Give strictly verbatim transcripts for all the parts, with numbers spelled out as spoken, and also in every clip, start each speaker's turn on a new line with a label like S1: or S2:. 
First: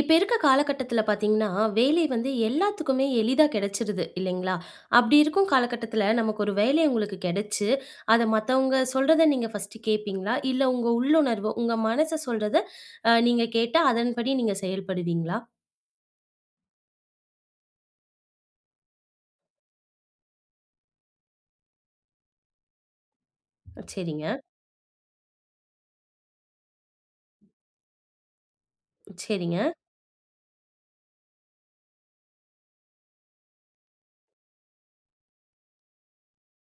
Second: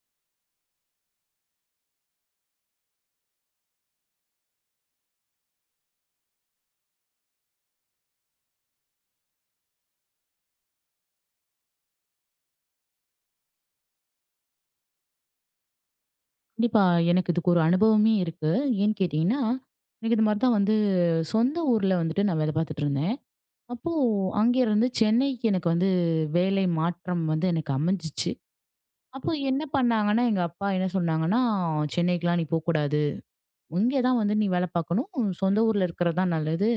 S1: இப்ப இருக்க காலகட்டத்துல பார்த்தீங்கன்னா, வேலை வந்து எல்லாத்துக்குமே எளிதா கிடைச்சிருது இல்லைங்களா? அப்படி இருக்கும் காலகட்டத்துல நமக்கு ஒரு வேலை உங்களுக்கு கிடைச்சு, அத மத்தவங்க சொல்றத நீங்க ஃபர்ஸ்ட்டு கேட்பீங்களா? இல்ல உங்க உள்ளுணர்வு, உங்க மனசு சொல்றத அ நீங்க கேட்டு அதன்படி நீங்க செயல்படுவீங்களா?
S2: கண்டிப்பா. எனக்கு இதுக்கு ஒரு அனுபவமே இருக்கு. ஏன்னு கேட்டீங்கன்னா, எனக்கு இது மாரி தான் வந்து சொந்த ஊர்ல வந்துட்டு நான் வேலை பார்த்துட்டு இருந்தேன். அப்போ
S1: சரிங்க,
S2: அங்கேருந்து சென்னைக்கு எனக்கு வந்து வேலை மாற்றம் வந்து எனக்கு அமைஞ்சிச்சு. அப்போ
S1: சரிங்க.
S2: என்ன பண்ணாங்கன்னா, எங்க அப்பா என்ன சொன்னாங்கன்னா, "சென்னைக்குலாம் நீ போக்கூடாது. இங்கே தான் வந்து நீ வேலை பார்க்கணும். சொந்த ஊர்ல இருக்கிறது தான் நல்லது."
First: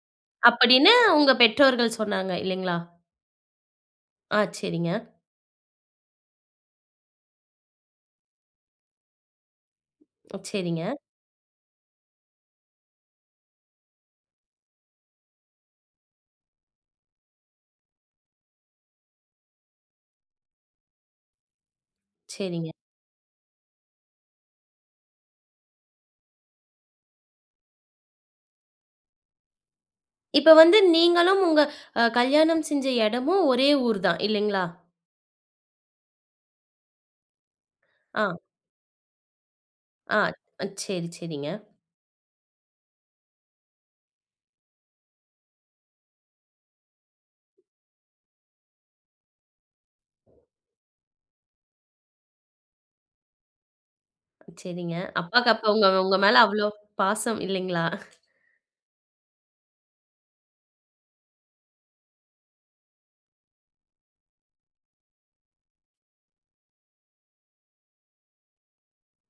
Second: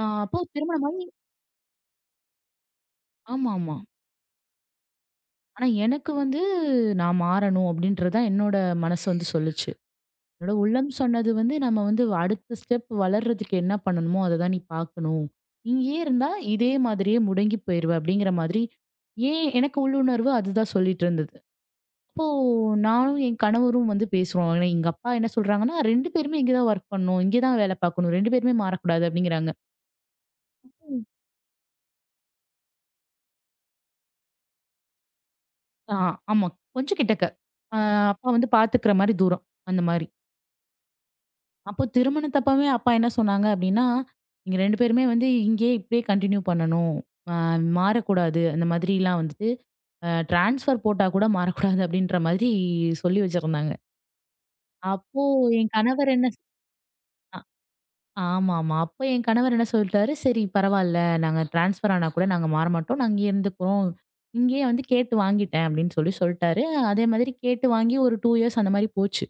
S2: அ அப்போ
S1: அப்படின்னு
S2: திருமணமாகி
S1: உங்க பெற்றோர்கள் சொன்னாங்க இல்லைங்களா?
S2: ஆமாமா.
S1: ஆ, சரிங்க,
S2: ஆனா எனக்கு வந்து நான் மாறணும் அப்படின்றது தான் என்னோட மனசு வந்து சொல்லுச்சு. என்னோட
S1: சரிங்க,
S2: உள்ளம் சொன்னது வந்து நம்ம வந்து அடுத்த ஸ்டெப் வளர்றதுக்கு என்ன பண்ணணுமோ அதை தான் நீ பார்க்கணும். இங்கேயே இருந்தா இதே மாதிரியே முடங்கி போயிருவ அப்படிங்கிற மாதிரி, ஏன் எனக்கு உள்ளுணர்வு அதுதான் சொல்லிட்டு இருந்தது. அப்போ
S1: சரிங்க.
S2: நானும் என் கணவரும் வந்து பேசுறோம். ஆனா எங்க அப்பா என்ன சொல்றாங்கன்னா, ரெண்டு பேருமே இங்க தான் வொர்க் பண்ணணும். இங்க தான் வேலை பார்க்கணும். ரெண்டு பேருமே மாறக்கூடாது அப்படிங்கிறாங்க.
S1: இப்ப வந்து நீங்களும் உங்க அ கல்யாணம் செஞ்ச இடமும் ஒரே ஊர் தான் இல்லைங்களா?
S2: ஆ ஆமா. கொஞ்சம் கிட்டக்க. ஆ
S1: ஆ,
S2: அப்பா வந்து பார்த்துக்கிற மாரி தூரம். அந்த மாரி.
S1: ஆ. சரி, சரிங்க.
S2: அப்போ திருமணத்தப்பவே அப்பா என்ன சொன்னாங்க அப்டின்னா, "நீங்க ரெண்டு பேருமே வந்து இங்கேயே இப்படியே கன்டின்யூ பண்ணணும். அ மாறக்கூடாது. அந்த மாதிரிலாம் வந்துட்டு அ ட்ரான்ஸ்ஃபர் போட்டா கூட மாறக்கூடாது." அப்படின்ற மாதிரி சொல்லி வச்சிருந்தாங்க.
S1: சரிங்க.
S2: அப்போ
S1: அப்பாக்கு அப்ப
S2: என்
S1: உங்க
S2: கணவர்
S1: உங்க
S2: என்ன
S1: மேல
S2: ஸ்
S1: அவ்ளோ
S2: அ
S1: பாசம் இல்லைங்களா?
S2: ஆமாமா. அப்போ என் கணவர் என்ன சொல்லிட்டாரு, "சரி பரவால்ல. நாங்க ட்ரான்ஸ்ஃபர் ஆனா கூட நாங்க மாற மாட்டோம். நான் இங்கேயே இருந்துக்குறோம். இங்கேயே வந்து கேட்டு வாங்கிட்டேன்." அப்படின்னு சொல்லி சொல்ட்டாரு. அதே மாதிரி கேட்டு வாங்கி ஒரு இரண்டு இயர்ஸ் அந்த மாரி போச்சு.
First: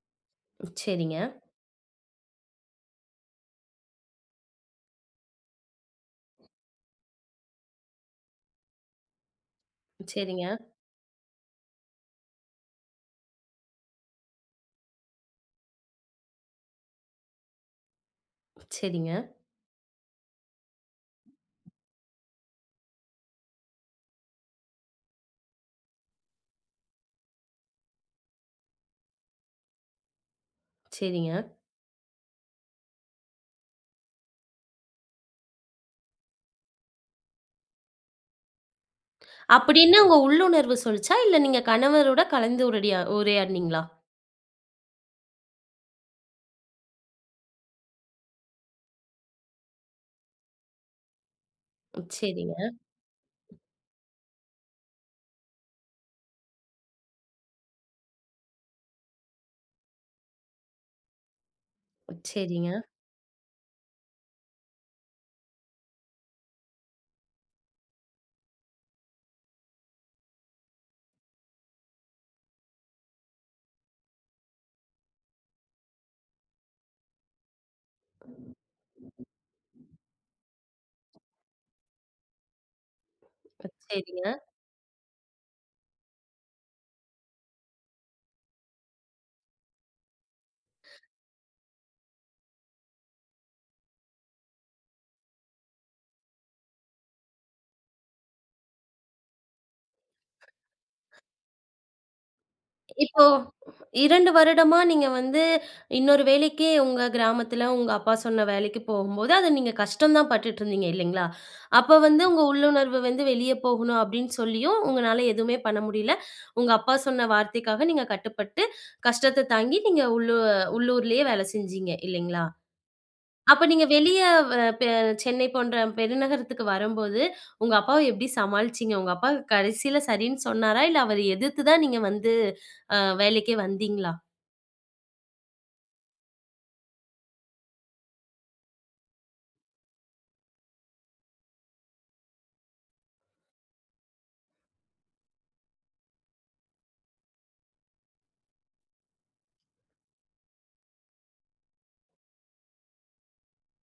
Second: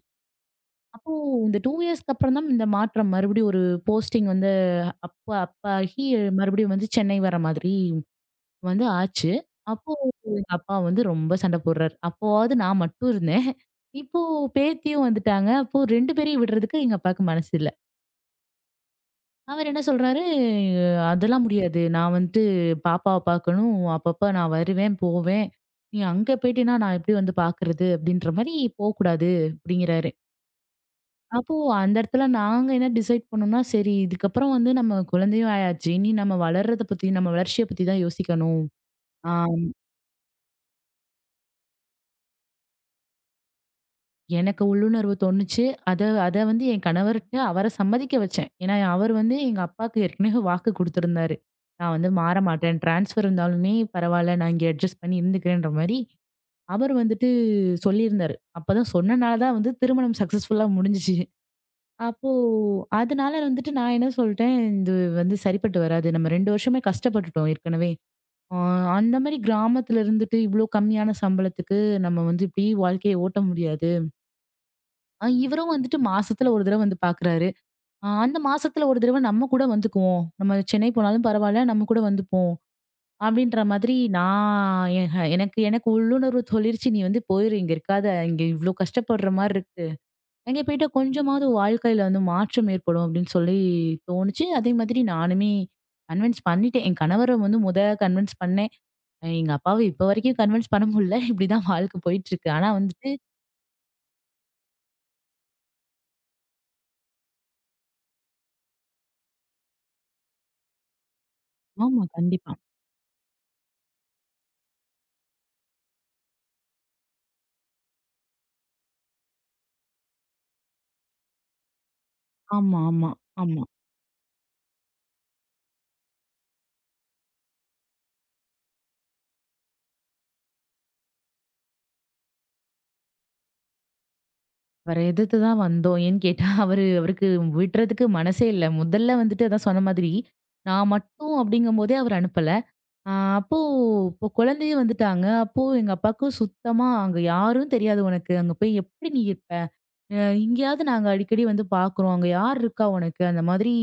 S2: அப்போ
S1: சரிங்க,
S2: இந்த இரண்டு இயர்ஸ்க்கு அப்புறம் தான் இந்த மாற்றம் மறுபடியும் ஒரு போஸ்டிங் வந்து அப்ப அப்ப ஆகி மறுபடியும் வந்து சென்னை வர மாதிரி வந்து ஆச்சு. அப்போ
S1: சரிங்க,
S2: எங்க அப்பா வந்து ரொம்ப சண்டை போடுறாரு. அப்போவாவது நான் மட்டும் இருந்தேன். இப்போ பேத்தியும் வந்துட்டாங்க. அப்போ ரெண்டு பேரையும் விடுறதுக்கு எங்க அப்பாவுக்கு மனசு இல்ல.
S1: சரிங்க,
S2: அவர் என்ன சொல்றாரு, "அதெல்லாம் முடியாது. நான் வந்துட்டு பாப்பாவ பார்க்கணும். அப்பப்ப நான் வருவேன், போவேன். நீ அங்க போயிட்டேன்னா நான் எப்படி வந்து பார்க்கறது?" அப்படின்ற மாரி போக்கூடாது அப்படிங்கிறாரு.
S1: சரிங்க.
S2: அப்போ அந்த இடத்துல நாங்க என்ன டிசைட் பண்ணோம்னா, சரி இதுக்கப்புறம் வந்து நம்ம குழந்தையும் ஆயாச்சு. இனி நம்ம வளர்றத பத்தி, நம்ம வளர்ச்சிய பத்தி தான் யோசிக்கணும். ஆ
S1: அப்படின்னு உங்க உள்ளுணர்வு சொல்லுச்சா? இல்ல நீங்க கணவரோட கலந்து உரையா உரையாடினீங்களா?
S2: எனக்கு உள்ளுணர்வு தோணுச்சு. அத அத வந்து என் கணவர்ட்ட அவர சம்மதிக்க வச்சேன். ஏன்னா, அவர் வந்து எங்க அப்பாக்கு ஏற்கனவே வாக்கு குடுத்திருந்தாரு. நான் வந்து மாற
S1: சரிங்க,
S2: மாட்டேன். ட்ரான்ஸ்ஃபர் இருந்தாலுமே பரவால்ல. நான் இங்க அட்ஜஸ்ட் பண்ணி இருந்துக்கிறேன்ற மாரி அவர் வந்துட்டு சொல்லியிருந்தாரு. அப்பதான் சொன்னனால தான் வந்து திருமணம் சக்சஸ்ஃபுல்லா முடிஞ்சுச்சு. அப்போ
S1: சரிங்க,
S2: அதனால வந்துட்டு நான் என்ன சொல்லிட்டேன், "இது வந்து சரிப்பட்டு வராது. நம்ம ரெண்டு வருஷமே கஷ்டப்பட்டுட்டோம் ஏற்கனவே. அ அந்த மாரி கிராமத்துல இருந்துட்டு இவ்ளோ கம்மியான சம்பளத்துக்கு நம்ம வந்து இப்டி வாழ்க்கைய ஓட்ட முடியாது. அ இவரும் வந்துட்டு மாசத்துல ஒரு தடவ வந்து பார்க்குறாரு. அ அந்த மாசத்துல ஒரு தடவ நம்ம கூட வந்துக்குவோம். நம்ம சென்னை போனாலும் பரவால்ல, நம்ம கூட வந்துப்போம்." அப்டின்ற மாதிரி
S1: சரிங்க.
S2: நான் எ எனக்கு எனக்கு உள்ளுணர்வு சொல்லிருச்சு, "நீ வந்து போயிரு. இங்க இருக்காத. இங்க இவ்ளோ கஷ்டப்படுற மாரி இருக்கு." அங்கே போயிட்டா கொஞ்சமாவது வாழ்க்கையில வந்து மாற்றம் ஏற்படும் அப்படின்னு சொல்லி தோணுச்சு. அதே மாதிரி நானுமே கன்வின்ஸ் பண்ணிட்டேன். என் கணவர வந்து முத கன்வின்ஸ் பண்ணேன். அஹ் எங்க அப்பாவ இப்ப வரைக்கும் கன்வின்ஸ் பண்ண முடியல. இப்படிதான் வாழ்க்கை போயிட்டுருக்கு. ஆனா வந்துட்டு
S1: இப்போ இரண்டு வருடமா நீங்க வந்து இன்னொரு வேலைக்கு உங்க கிராமத்துல உங்க அப்பா சொன்ன வேலைக்கு போகும்போது, அத நீங்க கஷ்டம் தான் பட்டுட்டு இருந்தீங்க இல்லைங்களா? அப்ப
S2: ஆமா,
S1: வந்து உங்க
S2: கண்டிப்பா.
S1: உள்ளுணர்வு வந்து வெளிய போகணும் அப்படின்னு சொல்லியும் உங்கனால எதுவுமே பண்ண முடியல. உங்க அப்பா சொன்ன வார்த்தைக்காக நீங்க கட்டுப்பட்டு, கஷ்டத்த தாங்கி நீங்க உள்ளூ உள்ளூர்லயே வேலை செஞ்சீங்க இல்லைங்களா?
S2: ஆமா, ஆமா,
S1: அப்ப
S2: ஆமா.
S1: நீங்க வெளிய அ பெ சென்னை போன்ற பெருநகரத்துக்கு வரும்போது, உங்க அப்பாவ எப்படி சமாளிச்சீங்க? உங்க அப்பா கடைசியில சரின்னு சொன்னாரா? இல்ல அவரு எதிர்த்து தான் நீங்க வந்து அ வேலைக்கே வந்தீங்களா?
S2: அவர எதிர்த்து தான் வந்தோம். ஏன்னு கேட்டா அவரு அவருக்கு விடுறதுக்கு மனசே இல்ல. முதல்ல வந்துட்டு அதான் சொன்ன மாதிரி, நான் மட்டும் அப்படிங்கும்போதே அவரு அனுப்பல. அ அப்போ இப்போ குழந்தையும் வந்துட்டாங்க. அப்போ எங்க அப்பாவுக்கு சுத்தமா "அங்க யாரும் தெரியாது உனக்கு. அங்க போய் எப்படி நீ இருப்ப?" அ இங்கேயாவது நாங்க அடிக்கடி வந்து பார்க்குறோம். "அங்க யார் இருக்கா உனக்கு?" அந்த மாதிரி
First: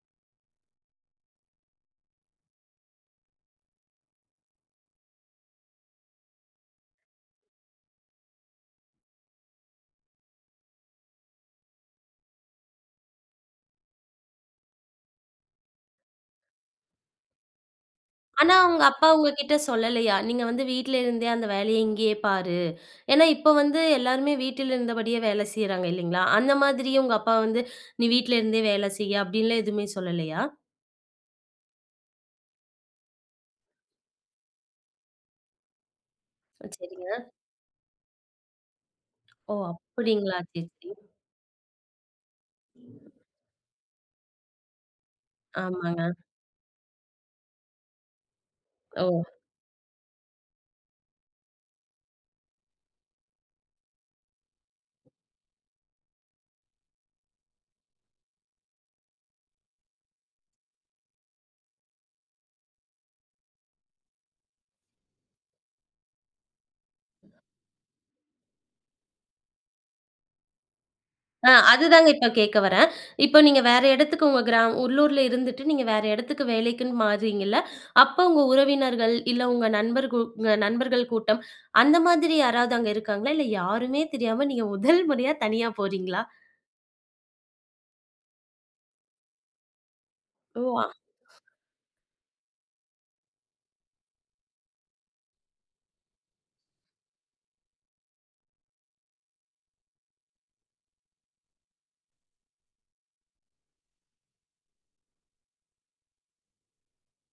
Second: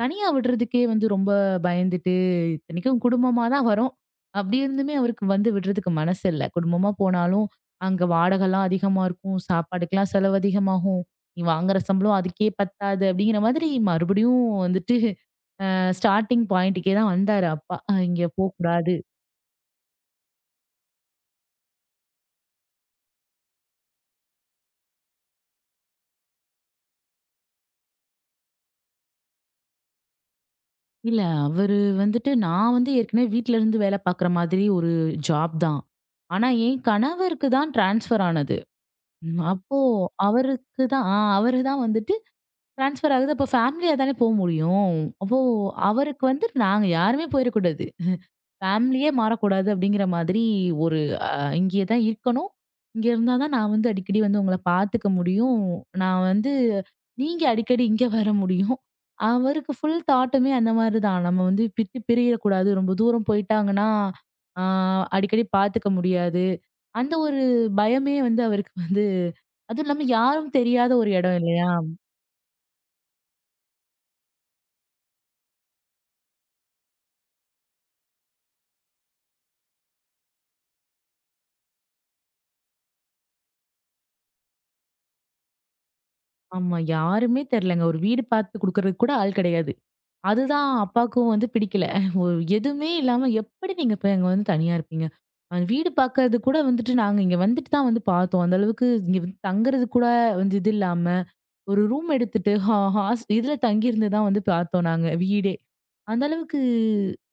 S2: தனியா விடுறதுக்கே வந்து ரொம்ப பயந்துட்டு, இத்தனைக்கும் குடும்பமா தான் வரோம். அப்படி இருந்துமே அவருக்கு வந்து விடுறதுக்கு மனசு இல்ல. குடும்பமா போனாலும் அங்க வாடகைலாம் அதிகமா இருக்கும். சாப்பாடுக்கெல்லாம் செலவு அதிகமாகும். நீ வாங்குற சம்பளம் அதுக்கே பத்தாது. அப்படிங்கிற மாதிரி மறுபடியும் வந்துட்டு அ ஸ்டார்ட்டிங் பாயிண்ட்டுக்கே தான் வந்தாரு அப்பா. அஹ் "இங்க
S1: ஆனா உங்க
S2: போக்கூடாது."
S1: அப்பா உங்ககிட்ட சொல்லலையா? நீங்க வந்து வீட்ல இருந்தே அந்த வேலைய இங்கேயே பாரு. ஏன்னா இப்ப வந்து எல்லாருமே வீட்டில இருந்தபடியே வேலை செய்றாங்க இல்லைங்களா? அந்த மாதிரி உங்க அப்பா வந்து, "நீ வீட்ல இருந்தே வேலை செய்யி" அப்படின்லாம் எதுவுமே சொல்லலையா?
S2: இல்ல அவரு வந்துட்டு நான் வந்து ஏற்கனவே வீட்ல இருந்து வேலை பார்க்குற மாதிரி ஒரு ஜாப் தான். ஆனா, என்
S1: சரிங்க.
S2: கணவருக்கு தான் ட்ரான்ஸ்ஃபர் ஆனது. ம்,
S1: ஓ!
S2: அப்போ
S1: அப்படிங்களா? சரி,
S2: அவருக்கு
S1: சரி.
S2: தான் ஆ அவரு தான் வந்துட்டு ட்ரான்ஸ்ஃபர் ஆகுது. அப்போ ஃபேமிலியா தானே போ முடியும். அப்போ
S1: ஆமாங்க.
S2: அவருக்கு வந்து நாங்க யாருமே போயிறக்கூடாது.
S1: ஓ!
S2: ஃபேமிலியே மாறக்கூடாது அப்படிங்கிற மாதிரி ஒரு அ இங்கேயே தான் இருக்கணும். இங்க இருந்தா தான் நான் வந்து அடிக்கடி வந்து உங்கள பார்த்துக்க முடியும். நான் வந்து நீங்க அடிக்கடி இங்க வர முடியும். அவருக்கு ஃபுல் தாட்டுமே அந்த மாரி தான். நம்ம வந்து விட்டு பிரியக்கூடாது. ரொம்ப தூரம் போயிட்டாங்கன்னா, ஆ அடிக்கடி பார்த்துக்க முடியாது. அந்த ஒரு பயமே வந்து அவருக்கு வந்து அதுவும் இல்லாம யாரும் தெரியாத ஒரு இடம்
S1: ஆ,
S2: இல்லையா?
S1: அதுதாங்க இப்ப கேட்க வரேன். இப்ப நீங்க வேற இடத்துக்கு உங்க கிரா உள்ளூர்ல இருந்துட்டு நீங்க வேற இடத்துக்கு வேலைக்குன்னு மாறுறீங்கல்ல. அப்ப உங்க உறவினர்கள், இல்ல உங்க நண்பர் கூ உங்க நண்பர்கள் கூட்டம் அந்த மாதிரி யாராவது அங்க இருக்காங்களா? இல்ல யாருமே தெரியாம நீங்க முதல் முறையா தனியா போறீங்களா?
S2: ஆமா. யாருமே தெரியலங்க. ஒரு வீடு பார்த்து குடுக்குறதுக்கு கூட ஆள் கிடையாது.
S1: ஓ!
S2: அதுதான்
S1: அ-
S2: அப்பாவுக்கும் வந்து பிடிக்கல. ஒரு எதுவுமே இல்லாம எப்படி நீங்க இப்ப அங்க வந்து தனியா இருப்பீங்க? அந்த வீடு பார்க்கறது கூட வந்துட்டு நாங்க இங்க வந்துட்டு தான் வந்து பார்த்தோம். அந்த அளவுக்கு இங்க வந்து தங்குறது கூட வந்து இது இல்லாம, ஒரு ரூம் எடுத்துட்டு ஹா ஹாஸ் இதுல தங்கியிருந்து தான் வந்து பார்த்தோம் நாங்க வீடே. அந்த அளவுக்கு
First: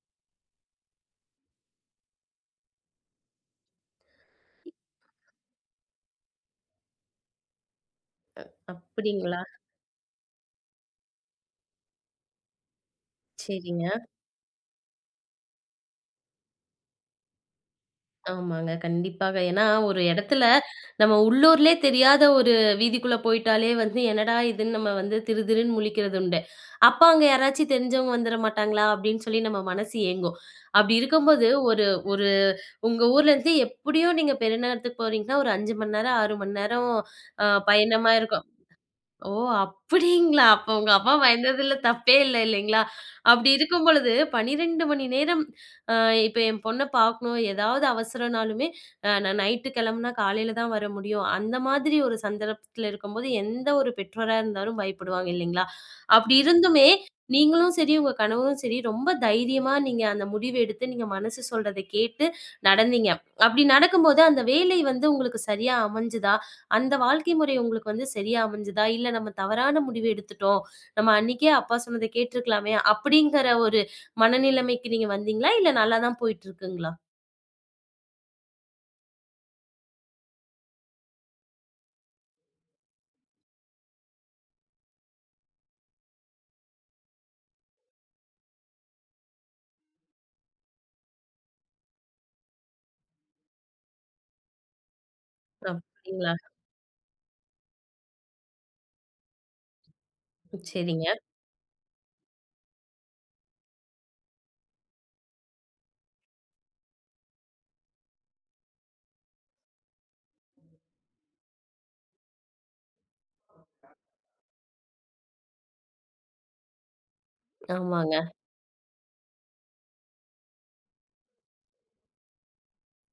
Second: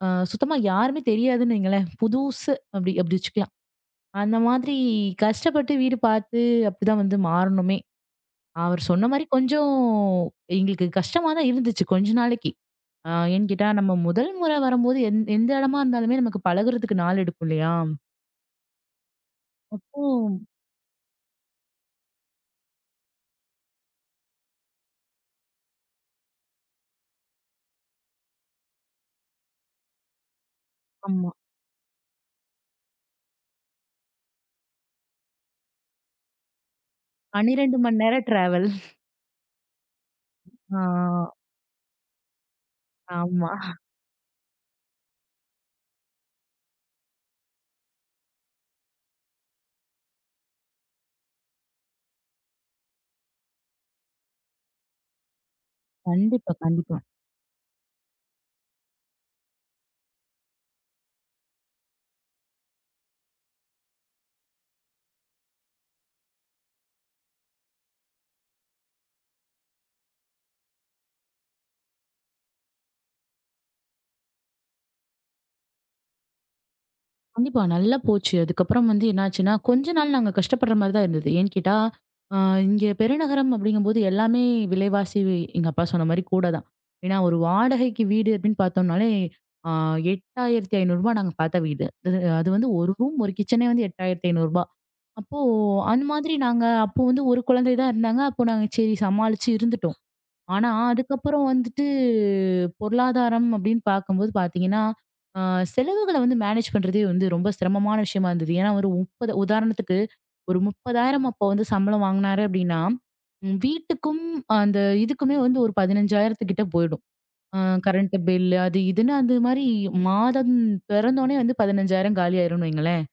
S2: அ சுத்தமா யாருமே தெரியாதுன்னு வைங்களேன். புதுசு அப்படி அப்படி வச்சுக்கலாம். அந்த மாதிரி கஷ்டப்பட்டு வீடு பார்த்து அப்படிதான் வந்து மாறணுமே! அவர் சொன்ன மாரி
S1: அப்படிங்களா?
S2: கொஞ்சம் எங்களுக்கு கஷ்டமா தான் இருந்துச்சு கொஞ்ச நாளைக்கு. ஆ ஏன்னு கேட்டா,
S1: சரிங்க.
S2: நம்ம முதல் முறை வரும்போது எந் எந்த இடமா இருந்தாலுமே நமக்கு பழகுறதுக்கு நாள் எடுக்கும் இல்லையா?
S1: ஆமாங்க. கண்டிப்பாக. ஏன்னா, ஒரு
S2: அப்போ
S1: இடத்துல நம்ம உள்ளூர்லயே தெரியாத ஒரு வீதிக்குள்ள போயிட்டாலே வந்து, "என்னடா இதுன்னு?" நம்ம வந்து திருதிருன்னு முழிக்கிறது உண்டு. "அப்ப அங்க யாராச்சும் தெரிஞ்சவங்க வந்துற மாட்டாங்களா?" அப்படின்னு சொல்லி நம்ம மனசு ஏங்கும். அப்படி
S2: ஆமா.
S1: இருக்கும்போது, ஒரு ஒரு உங்க ஊர்ல இருந்து எப்படியும் நீங்க பெருநகரத்துக்கு போறீங்கன்னா, ஒரு ஐந்து மணி நேரம், ஆறு மணி நேரம் அ
S2: பன்னிரண்டு மணி
S1: பயணமா
S2: நேரம்
S1: இருக்கும்.
S2: டிராவல்.
S1: ஓ! அப்படிங்களா? அப்ப
S2: ஆ
S1: உங்க அப்பா பயந்ததுல தப்பே இல்ல இல்லைங்களா? அப்படி
S2: ஆமா.
S1: இருக்கும் பொழுது பன்னிரண்டு மணி நேரம் அ இப்ப என் பொண்ண பார்க்கணும், ஏதாவது அவசரம்னாலுமே அ நான் நைட்டு கிளம்புனா காலையில தான் வர முடியும். அந்த மாதிரி ஒரு சந்தர்ப்பத்துல இருக்கும்போது எந்த ஒரு பெற்றோரா இருந்தாலும் பயப்படுவாங்க இல்லைங்களா? அப்படி
S2: கண்டிப்பா,
S1: இருந்துமே
S2: கண்டிப்பா.
S1: நீங்களும் சரி, உங்க கணவரும் சரி ரொம்ப தைரியமா நீங்க அந்த முடிவு எடுத்து நீங்க மனசு சொல்றத கேட்டு நடந்தீங்க. அப்படி நடக்கும்போது அந்த வேலை வந்து உங்களுக்கு சரியா அமைஞ்சுதா? அந்த வாழ்க்கை முறை உங்களுக்கு வந்து சரியா அமைஞ்சுதா? இல்ல நம்ம தவறான முடிவு எடுத்துட்டோம். நம்ம அன்னைக்கே அப்பா சொன்னத கேட்டுருக்கலாமே! அப்படிங்கிற ஒரு மனநிலைமைக்கு நீங்க வந்தீங்களா? இல்ல நல்லா தான் போயிட்டுருக்குங்களா?
S2: கண்டிப்பா. நல்லா போச்சு. அதுக்கப்புறம் வந்து என்னாச்சுன்னா, கொஞ்ச நாள் நாங்க கஷ்டப்படுற மாரி தான் இருந்தது. ஏன்னு கேட்டா, அ இங்க பெருநகரம் அப்படிங்கும்போது எல்லாமே விலைவாசி எங்க அப்பா சொன்ன மாரி கூட தான். ஏன்னா, ஒரு வாடகைக்கு வீடு அப்படின்னு பார்த்தோம்னாலே, ஆ ரூ. எட்டாயிரத்தி ஐந்நூறு நாங்க பார்த்த வீடு. அது அது வந்து ஒரு ரூம், ஒரு கிச்சனே வந்து ரூ. எட்டாயிரத்தி ஐந்நூறு அப்போ அந்த
S1: அப்படிங்களா?
S2: மாதிரி நாங்க அப்போ வந்து ஒரு குழந்தை தான் இருந்தாங்க. அப்போ நாங்க சரி சமாளிச்சு இருந்துட்டோம். ஆனா,
S1: சரிங்க.
S2: அதுக்கப்புறம் வந்துட்டு பொருளாதாரம் அப்படின்னு பார்க்கும்போது பார்த்தீங்கன்னா, அ செலவுகள வந்து மேனேஜ் பண்றதே வந்து ரொம்ப சிரமமான விஷயமா இருந்தது. ஏன்னா, ஒரு முப்பது உதாரணத்துக்கு ஒரு முப்பதாயிரம் அப்போ வந்து சம்பளம் வாங்குனாரு அப்படின்னா, ம் வீட்டுக்கும் அந்த இதுக்குமே வந்து ஒரு பதினைந்தாயிரம் கிட்ட போயிடும். அ கரண்ட்
S1: ஆமாங்க.
S2: பில் அது இதுன்னு அது மாரி மாதம் பிறந்தோனே வந்து பதினைந்தாயிரம் காலியாயிரும்னு வைங்களேன்.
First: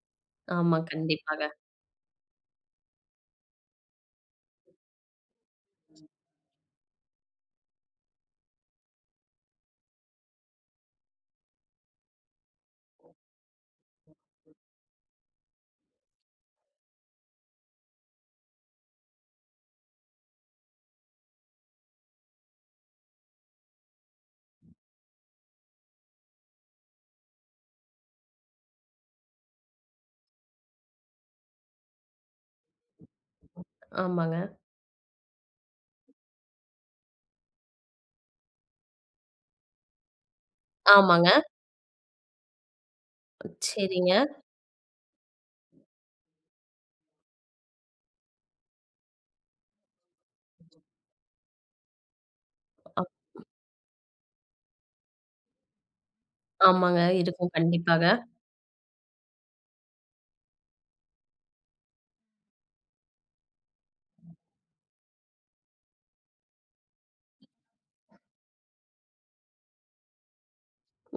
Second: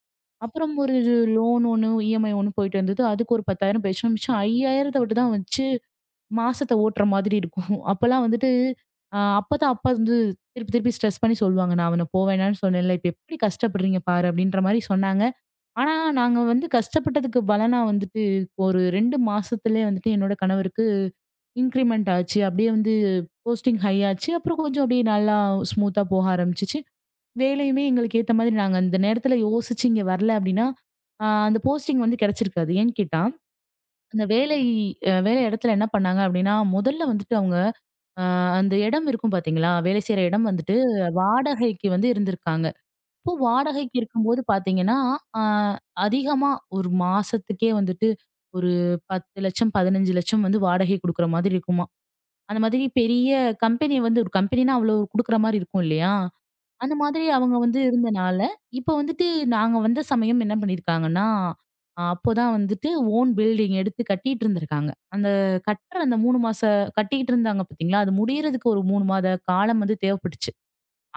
S2: அப்புறம்
S1: ஆமா.
S2: ஒரு
S1: கண்டிப்பாக.
S2: லோன் ஒண்ணு, இஎம்ஐ ஒண்ணு போயிட்டு இருந்தது. அதுக்கு ஒரு பத்தாயிரம் போயிடுச்சுனா மிச்சம் 5,000த்த மட்டும் தான் வச்சு மாசத்த ஓட்டுற மாதிரி இருக்கும். அப்பலாம் வந்துட்டு அ அப்பதான் அப்பா வந்து திருப்பி, திருப்பி ஸ்ட்ரெஸ் பண்ணி சொல்லுவாங்க. "நான் அவன போ வேணான்னு சொன்னேன்ல, இப்ப எப்படி கஷ்டப்படுறீங்க பாரு" அப்படின்ற மாரி சொன்னாங்க. ஆனா, நாங்க வந்து கஷ்டப்பட்டதுக்கு பலனா வந்துட்டு ஒரு ரெண்டு மாசத்துலயே வந்துட்டு என்னோட கணவருக்கு இன்கிரிமெண்ட் ஆச்சு. அப்படியே வந்து போஸ்டிங் ஹை ஆச்சு. அப்புறம் கொஞ்சம் அப்படியே நல்லா ஸ்மூத்தா போக ஆரம்பிச்சுச்சு. வேலையுமே எங்களுக்கு ஏத்த மாதிரி நாங்க அந்த நேரத்துல யோசிச்சு இங்க வரல அப்படின்னா, அ அந்த போஸ்டிங் வந்து கிடைச்சிருக்காது. ஏன்னு கேட்டா அந்த
S1: ஆமாங்க.
S2: வேலை அ வேலை இடத்துல என்ன பண்ணாங்க அப்டின்னா, முதல்ல வந்துட்டு அவங்க அ அந்த இடம் இருக்கும் பார்த்தீங்களா? வேலை செய்ற இடம் வந்துட்டு
S1: ஆமாங்க.
S2: வாடகைக்கு வந்து இருந்திருக்காங்க. இப்போ வாடகைக்கு
S1: சரிங்க.
S2: இருக்கும்போது பார்த்தீங்கன்னா, அ அதிகமா ஒரு மாசத்துக்கே வந்துட்டு ஒரு பத்து லட்சம்,00,000 பதினைந்து லட்சம்,00,000 வந்து வாடகை குடுக்குற மாதிரி இருக்குமாம். அந்த மாதிரி
S1: அப்
S2: பெரிய கம்பெனி வந்து ஒரு கம்பெனினா அவ்வளோ குடுக்குற மாரி இருக்கும் இல்லையா? அந்த
S1: ஆமாங்க.
S2: மாதிரி
S1: இருக்கும்.
S2: அவங்க வந்து
S1: கண்டிப்பாக.
S2: இருந்தனால, இப்ப வந்துட்டு நாங்க வந்த சமயம் என்ன பண்ணியிருக்காங்கன்னா, அ அப்போதான் வந்துட்டு ஓன் பில்டிங் எடுத்து கட்டிட்டு இருந்திருக்காங்க. அந்த கட்டுற அந்த மூணு மாச கட்டிக்கிட்டு இருந்தாங்க பார்த்தீங்களா, அது முடியறதுக்கு ஒரு மூணு மாத காலம் வந்து தேவைப்பட்டுச்சு.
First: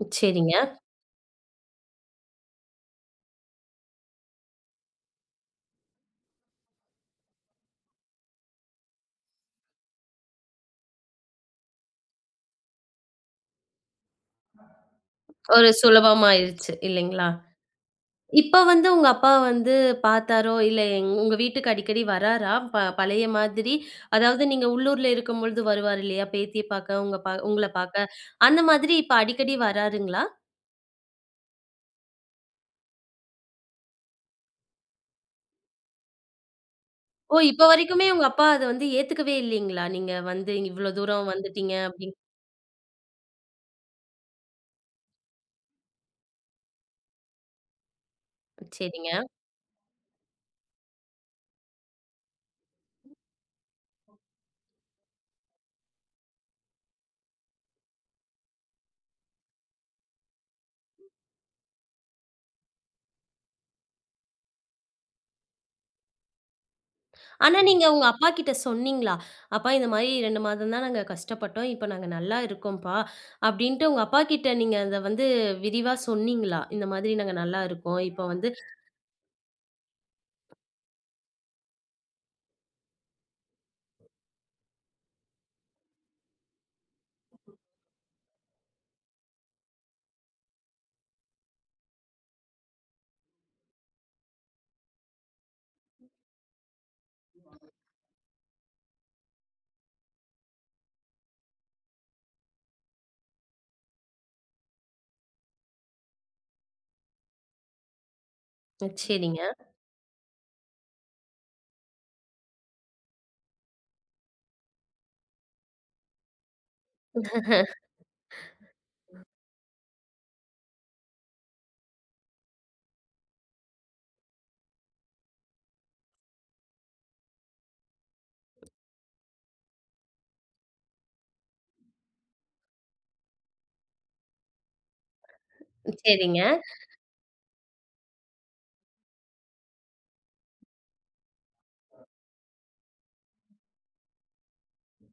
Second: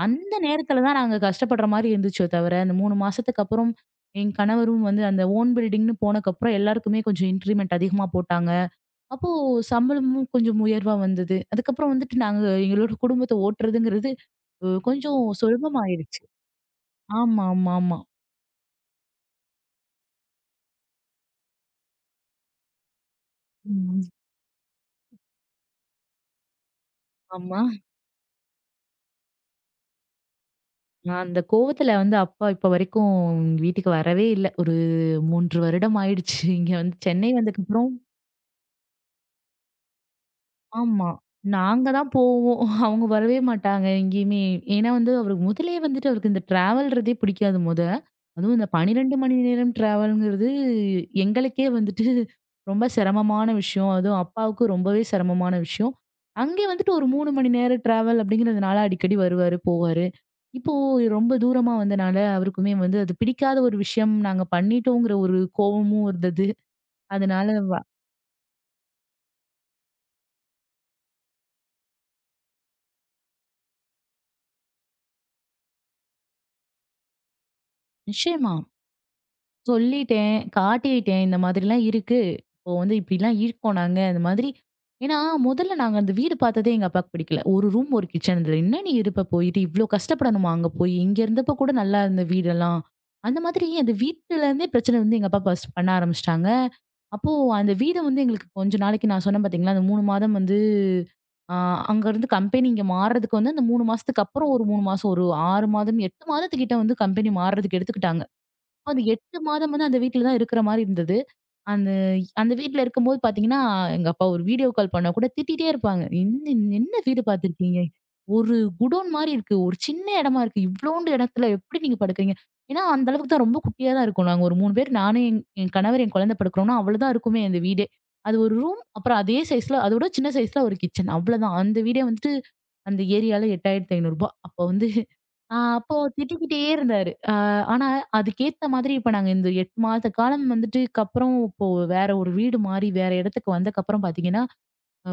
S2: அந்த
S1: சரிங்க.
S2: நேரத்துல தான் நாங்க கஷ்டப்படுற மாரி இருந்துச்சோ தவிர, அந்த மூணு மாசத்துக்கு அப்புறம் என் கணவரும் வந்து அந்த ஓன் பில்டிங்ன்னு போனக்கப்புறம் எல்லாருக்குமே கொஞ்சம் இன்கிரிமெண்ட் அதிகமா போட்டாங்க. அப்போ சம்பளமும் கொஞ்சம் உயர்வா வந்தது. அதுக்கப்புறம் வந்துட்டு நாங்க எங்களோட குடும்பத்த ஓட்டுறதுங்கிறது அ கொஞ்சம்
S1: ஒரு
S2: சுலபமாயிருச்சு.
S1: சுலபமாயிருச்சு இல்லைங்களா?
S2: ஆமா, ஆமா, ஆமா.
S1: இப்ப வந்து உங்க அப்பா வந்து பார்த்தாரோ, இல்ல எங் உங்க வீட்டுக்கு அடிக்கடி வராரா? ப பழைய மாதிரி
S2: ம்.
S1: அதாவது நீங்க உள்ளூர்ல இருக்கும்பொழுது வருவாரு இல்லையா? பேத்திய பார்க்க, உங்க பா
S2: ஆமா.
S1: உங்கள பார்க்க. அந்த மாதிரி இப்ப அடிக்கடி வராருங்களா?
S2: நான் அந்த கோவத்துல வந்து அப்பா இப்ப வரைக்கும் வீட்டுக்கு வரவே இல்ல. ஒரு மூன்று வருடம் ஆயிடுச்சு. இங்க வந்து சென்னை
S1: ஓ! இப்ப
S2: வந்ததுக்கப்புறம்
S1: வரைக்குமே உங்க அப்பா அத வந்து ஏத்துக்கவே இல்லைங்களா? நீங்க வந்து இவ்ளோ
S2: ஆமா.
S1: தூரம் வந்துட்டீங்க
S2: நாங்க தான்
S1: அப்படின்னு.
S2: போவோம். அவங்க வரவே மாட்டாங்க எங்கேயுமே. ஏன்னா வந்து அவருக்கு முதலே வந்துட்டு அவருக்கு இந்த டிராவல்றதே பிடிக்காது மொத. அதுவும் இந்த
S1: சரிங்க.
S2: பன்னிரண்டு மணி நேரம் டிராவல்ங்கிறது எங்களுக்கே வந்துட்டு ரொம்ப சிரமமான விஷயம். அதுவும் அப்பாவுக்கு ரொம்பவே சிரமமான விஷயம். அங்கே வந்துட்டு ஒரு மூணு மணி நேர டிராவல் அப்படிங்கிறதுனால அடிக்கடி வருவாரு, போவாரு. இப்போ ரொம்ப தூரமா வந்தனால அவருக்குமே வந்து அது பிடிக்காத ஒரு விஷயம் நாங்க பண்ணிட்டோங்கிற ஒரு கோவமும் இருந்தது. அதனால
S1: ஆனா
S2: வ
S1: நீங்க உங்க அப்பா கிட்ட சொன்னீங்களா? "அப்பா இந்த மாரி இரண்டு மாதம் தான் நாங்க கஷ்டப்பட்டோம். இப்ப நாங்க நல்லா இருக்கோம்ப்பா." அப்படின்ட்டு உங்க அப்பா கிட்ட நீங்க அத வந்து விரிவா சொன்னீங்களா? "இந்த மாதிரி நாங்க நல்லா இருக்கோம். இப்ப வந்து
S2: நிச்சயமா. சொல்லிட்டேன், காட்டிட்டேன். இந்த மாதிரிலாம் இருக்கு. இப்போ வந்து இப்படிலாம் இருக்கோம் நாங்க. அந்த மாதிரி ஏன்னா, முதல்ல நாங்க அந்த வீடு பார்த்ததே எங்க அப்பாவுக்கு பிடிக்கல. ஒரு ரூம், ஒரு கிச்சன். இதுல என்ன நீ இருப்ப போயிட்டு? இவ்ளோ கஷ்டப்படணுமா அங்க போயி? இங்க இருந்தப்ப கூட நல்லா இருந்த வீடெல்லாம். அந்த மாதிரி அந்த வீட்டுலருந்தே பிரச்சனை வந்து எங்க அப்பா ஃபர்ஸ்ட் பண்ண ஆரம்பிச்சுட்டாங்க. அப்போ அந்த வீடு வந்து எங்களுக்கு கொஞ்ச நாளைக்கு நான் சொன்னேன் பார்த்தீங்களா, அந்த மூணு மாதம் வந்து அ அங்கருந்து கம்பெனி இங்க மாறுறதுக்கு வந்து அந்த மூணு மாசத்துக்கு அப்புறம் ஒரு மூணு மாசம், ஒரு ஆறு மாதம், எட்டு மாதத்துக்கிட்ட வந்து கம்பெனி மாறுறதுக்கு எடுத்துக்கிட்டாங்க.
S1: ம்.
S2: அது எட்டு
S1: சரிங்க,
S2: மாதம் வந்து அந்த வீட்ல தான் இருக்கிற மாரி இருந்தது. அந்த அந்த வீட்ல இருக்கும்போது பார்த்தீங்கன்னா, எங்க அப்பா ஒரு வீடியோ கால் பண்ணா கூட திட்டிட்டே இருப்பாங்க. "என்ன என்ன வீடு பார்த்துருக்கீங்க? ஒரு குடோன் மாரி இருக்கு. ஒரு சின்ன இடமா இருக்கு. இவ்ளோண்டு இடத்துல எப்படி நீங்க படுக்கிறீங்க?" ஏன்னா அந்த அளவுக்கு தான் ரொம்ப குட்டியா தான் இருக்கும். நாங்க ஒரு மூணு பேர் நானு, என் என் கணவர், என் குழந்தை படுக்கிறோம்னா, அவ்வளோதான் இருக்குமே அந்த வீடே. அது ஒரு ரூம், அப்புறம் அதே சைஸ்ல அதோட சின்ன சைஸ்ல ஒரு கிச்சன். அவ்வளோதான். அந்த வீடே வந்துட்டு அந்த ஏரியால ரூ. எட்டாயிரத்தி ஐந்நூறு அப்ப வந்து ஆ அப்போ
S1: சரிங்க,
S2: திட்டிக்கிட்டே இருந்தாரு. அ ஆனா அதுக்கேத்த மாதிரி இப்ப நாங்க இந்த எட்டு மாத காலம் வந்துட்டுக்கு அப்புறம் இப்போ வேற ஒரு வீடு மாறி வேற இடத்துக்கு வந்தக்கப்புறம் பார்த்தீங்கன்னா,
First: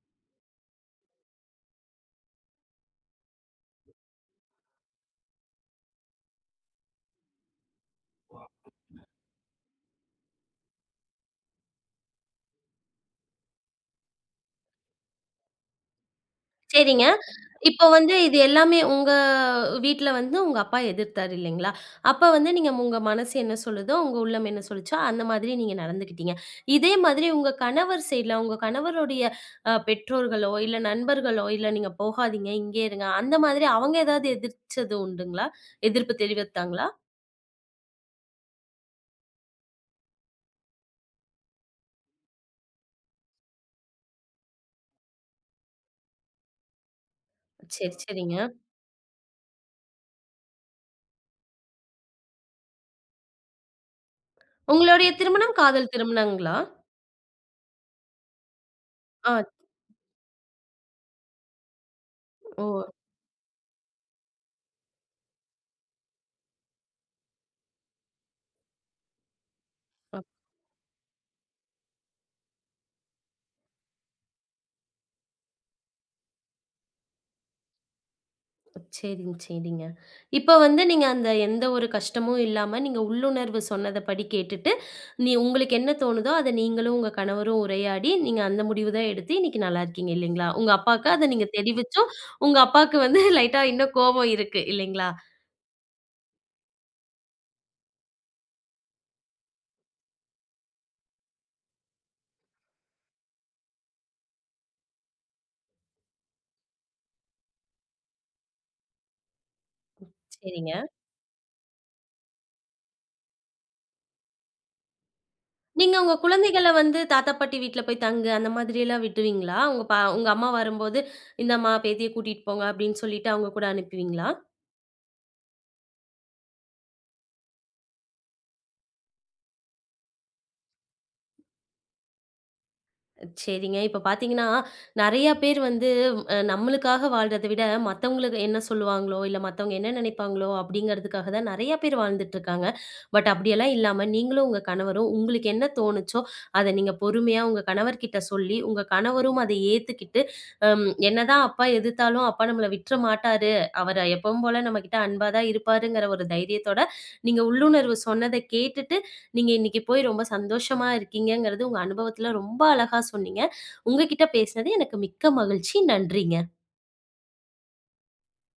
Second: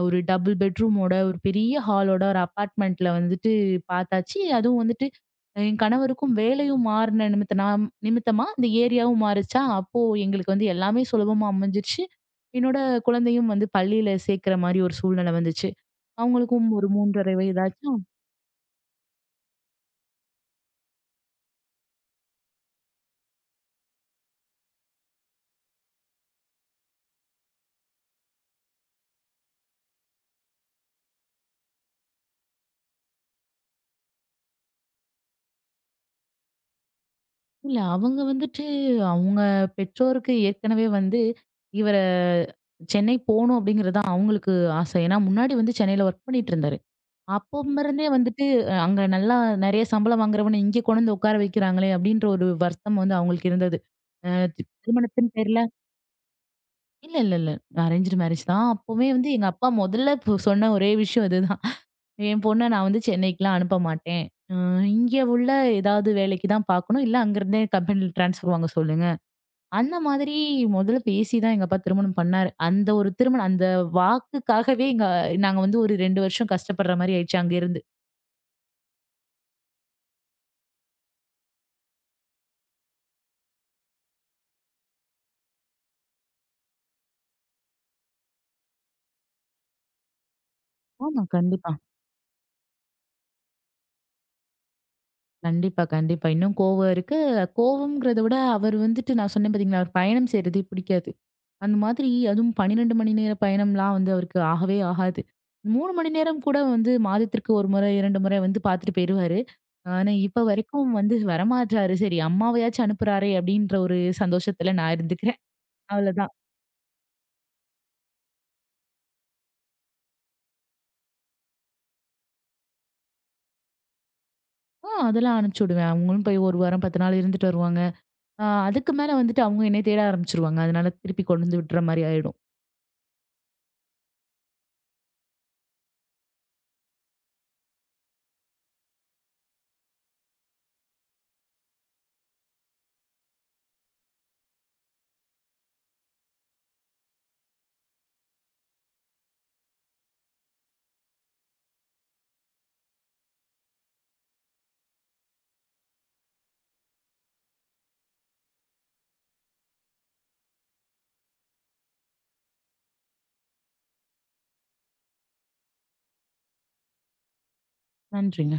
S2: ஒரு டபுள் பெட்ரூமோட ஒரு பெரிய ஹாலோட ஒரு அபார்ட்மெண்ட்ல வந்துட்டு பார்த்தாச்சு. அதுவும் வந்துட்டு அஹ், என் கணவருக்கும் வேலையும் மாறுன நிமித்தனா நிமித்தமா இந்த ஏரியாவும் மாறுச்சா, அப்போ எங்களுக்கு வந்து எல்லாமே சுலபமா அமைஞ்சிருச்சு. என்னோட குழந்தையும் வந்து பள்ளியில சேர்க்கிற மாரி ஒரு சூழ்நிலை வந்துச்சு. அவங்களுக்கும் ஒரு
S1: சரிங்க.
S2: மூன்று அரை
S1: இப்போ
S2: வயதாச்சு.
S1: வந்து இது எல்லாமே உங்க வீட்ல வந்து உங்க அப்பா எதிர்த்தாரு இல்லைங்களா? அப்ப வந்து நீங்க உங்க மனசு என்ன சொல்லுதோ, உங்க உள்ளம் என்ன சொல்லுச்சோ அந்த மாதிரி நீங்க நடந்துக்கிட்டீங்க. இதே மாதிரி உங்க கணவர் சைட்ல உங்க கணவருடைய அ பெற்றோர்களோ, இல்ல நண்பர்களோ, இல்ல நீங்க போகாதீங்க, இங்கேயே இருங்க அந்த மாதிரி அவங்க ஏதாவது எதிர்ச்சது உண்டுங்களா? எதிர்ப்பு தெரிவித்தாங்களா?
S2: இல்ல அவங்க வந்துட்டு அவங்க பெற்றோருக்கு ஏற்கனவே வந்து இவர சென்னை போணும் அப்படிங்கிறது தான் அவங்களுக்கு ஆசை. ஏன்னா முன்னாடி வந்து சென்னையில ஒர்க் பண்ணிட்டு இருந்தாரு.
S1: சரி,
S2: அப்போமிருந்தே
S1: சரிங்க.
S2: வந்துட்டு அஹ், அங்க நல்லா நெறைய சம்பளம் வாங்குறவன இங்க கொண்டு வந்து உட்கார வைக்கிறாங்களே அப்படின்ற ஒரு வருத்தம் வந்து அவங்களுக்கு இருந்தது. அ தி
S1: உங்களுடைய
S2: திருமணத்தின்
S1: திருமணம்
S2: பேர்ல
S1: காதல் திருமணங்களா?
S2: இல்ல, இல்ல, இல்ல. அரேஞ்ச்டு மேரேஜ் தான். அப்பவே வந்து
S1: ஆ.
S2: எங்க அப்பா முதல்ல பு சொன்ன ஒரே விஷயம் இதுதான். என்
S1: ஓ!
S2: பொண்ண நான் வந்து சென்னைக்குலாம் அனுப்ப மாட்டேன். அ இங்க உள்ள ஏதாவது வேலைக்கு தான் பார்க்கணும். இல்ல அங்கிருந்தே கம்பெனில ட்ரான்ஸ்ஃபர் வாங்க சொல்லுங்க. அந்த மாதிரி முதல்ல பேசி தான் எங்க அப்பா திருமணம் பண்ணாரு. அந்த ஒரு திருமணம் அந்த வாக்குக்காகவே எங்க நாங்க வந்து ஒரு ரெண்டு வருஷம் கஷ்டப்படுற மாரி ஆயிடுச்சு அங்க இருந்து.
S1: சரிங்க, சரிங்க. இப்ப வந்து நீங்க அந்த எந்த ஒரு கஷ்டமும் இல்லாம, நீங்க உள்ளுணர்வு சொன்னதபடி கேட்டுட்டு, நீ உங்களுக்கு என்ன தோணுதோ, அத நீங்களும் உங்க கணவரும் உரையாடி, நீங்க அந்த முடிவு தான் எடுத்து இன்னைக்கு நல்லா இருக்கீங்க இல்லைங்களா? உங்க அப்பாக்கு
S2: ஆமா.
S1: அத நீங்க
S2: கண்டிப்பா.
S1: தெரிவிச்சும், உங்க அப்பாக்கு வந்து லைட்டா இன்னும் கோபம் இருக்கு இல்லைங்களா?
S2: கண்டிப்பா, கண்டிப்பா. இன்னும் கோவம் இருக்கு. கோவம்ங்கிறத விட அவர் வந்துட்டு நான் சொன்னேன் பார்த்தீங்களா, அவர் பயணம் செய்றதே பிடிக்காது. அந்த மாதிரி அதுவும் பன்னிரண்டு மணி நேர பயணம்லாம் வந்து அவருக்கு ஆகவே ஆகாது. மூணு மணி நேரம் கூட வந்து மாதத்திற்கு ஒரு முறை, இரண்டு முறை வந்து பார்த்துட்டு போயிருவாரு. ஆனா, இப்ப
S1: சரிங்க.
S2: வரைக்கும் வந்து வரமாட்றாரு. சரி அம்மாவையாச்சும் அனுப்புறாரே! அப்படின்ற ஒரு சந்தோஷத்துல நான் இருந்துக்கிறேன்.
S1: நீங்க உங்க
S2: அவ்வளதான்.
S1: குழந்தைகள வந்து தாத்தா, பாட்டி வீட்ல போய் தங்கு அந்த மாதிரியெல்லாம் விடுவீங்களா? உங்க பா உங்க அம்மா வரும்போது, "இந்தாம்மா பேத்திய கூட்டிட்டு போங்க" அப்படின்னு சொல்லிட்டு அவங்க கூட அனுப்புவீங்களா?
S2: ஆ அதெல்லாம் அனுப்பிச்சு விடுவேன். அவங்களும் போய் ஒரு வாரம் பத்து நாள் இருந்துட்டு வருவாங்க. அ அதுக்கு மேல வந்துட்டு அவங்க என்னைய தேட ஆரம்பிச்சுருவாங்க. அதனால திருப்பி கொண்டு வந்து விட்ற மாரி ஆயிடும்.
S1: சரிங்க. இப்ப பார்த்தீங்கன்னா, நெறையா பேர் வந்து அ நம்மளுக்காக வாழ்றத விட, மத்தவங்களுக்கு என்ன சொல்லுவாங்களோ, இல்ல மத்தவங்க என்ன நினைப்பாங்களோ அப்படிங்கிறதுக்காக தான் நெறையா பேர் வாழ்ந்துட்டுருக்காங்க. பட் அப்படியெல்லாம் இல்லாம, நீங்களும் உங்க கணவரும் உங்களுக்கு என்ன தோணுச்சோ, அத நீங்க பொறுமையா உங்க கணவர்கிட்ட சொல்லி, உங்க கணவரும் அதை ஏத்துக்கிட்டு, "அம் என்னதான் அப்பா எதிர்த்தாலும் அப்பா நம்மள விட்ற மாட்டாரு. அவரு எப்பவும் போல நம்மகிட்ட அன்பா தான் இருப்பாருங்கிற" ஒரு தைரியத்தோட, நீங்க உள்ளுணர்வு சொன்னத கேட்டுட்டு நீங்க இன்னைக்கு போய் ரொம்ப சந்தோஷமா இருக்கீங்கங்கிறது உங்க அனுபவத்துல ரொம்ப அழகா சொன்னீங்க. உங்ககிட்ட பேசினது எனக்கு மிக்க மகிழ்ச்சி. நன்றிங்க.
S2: நன்றிங்க.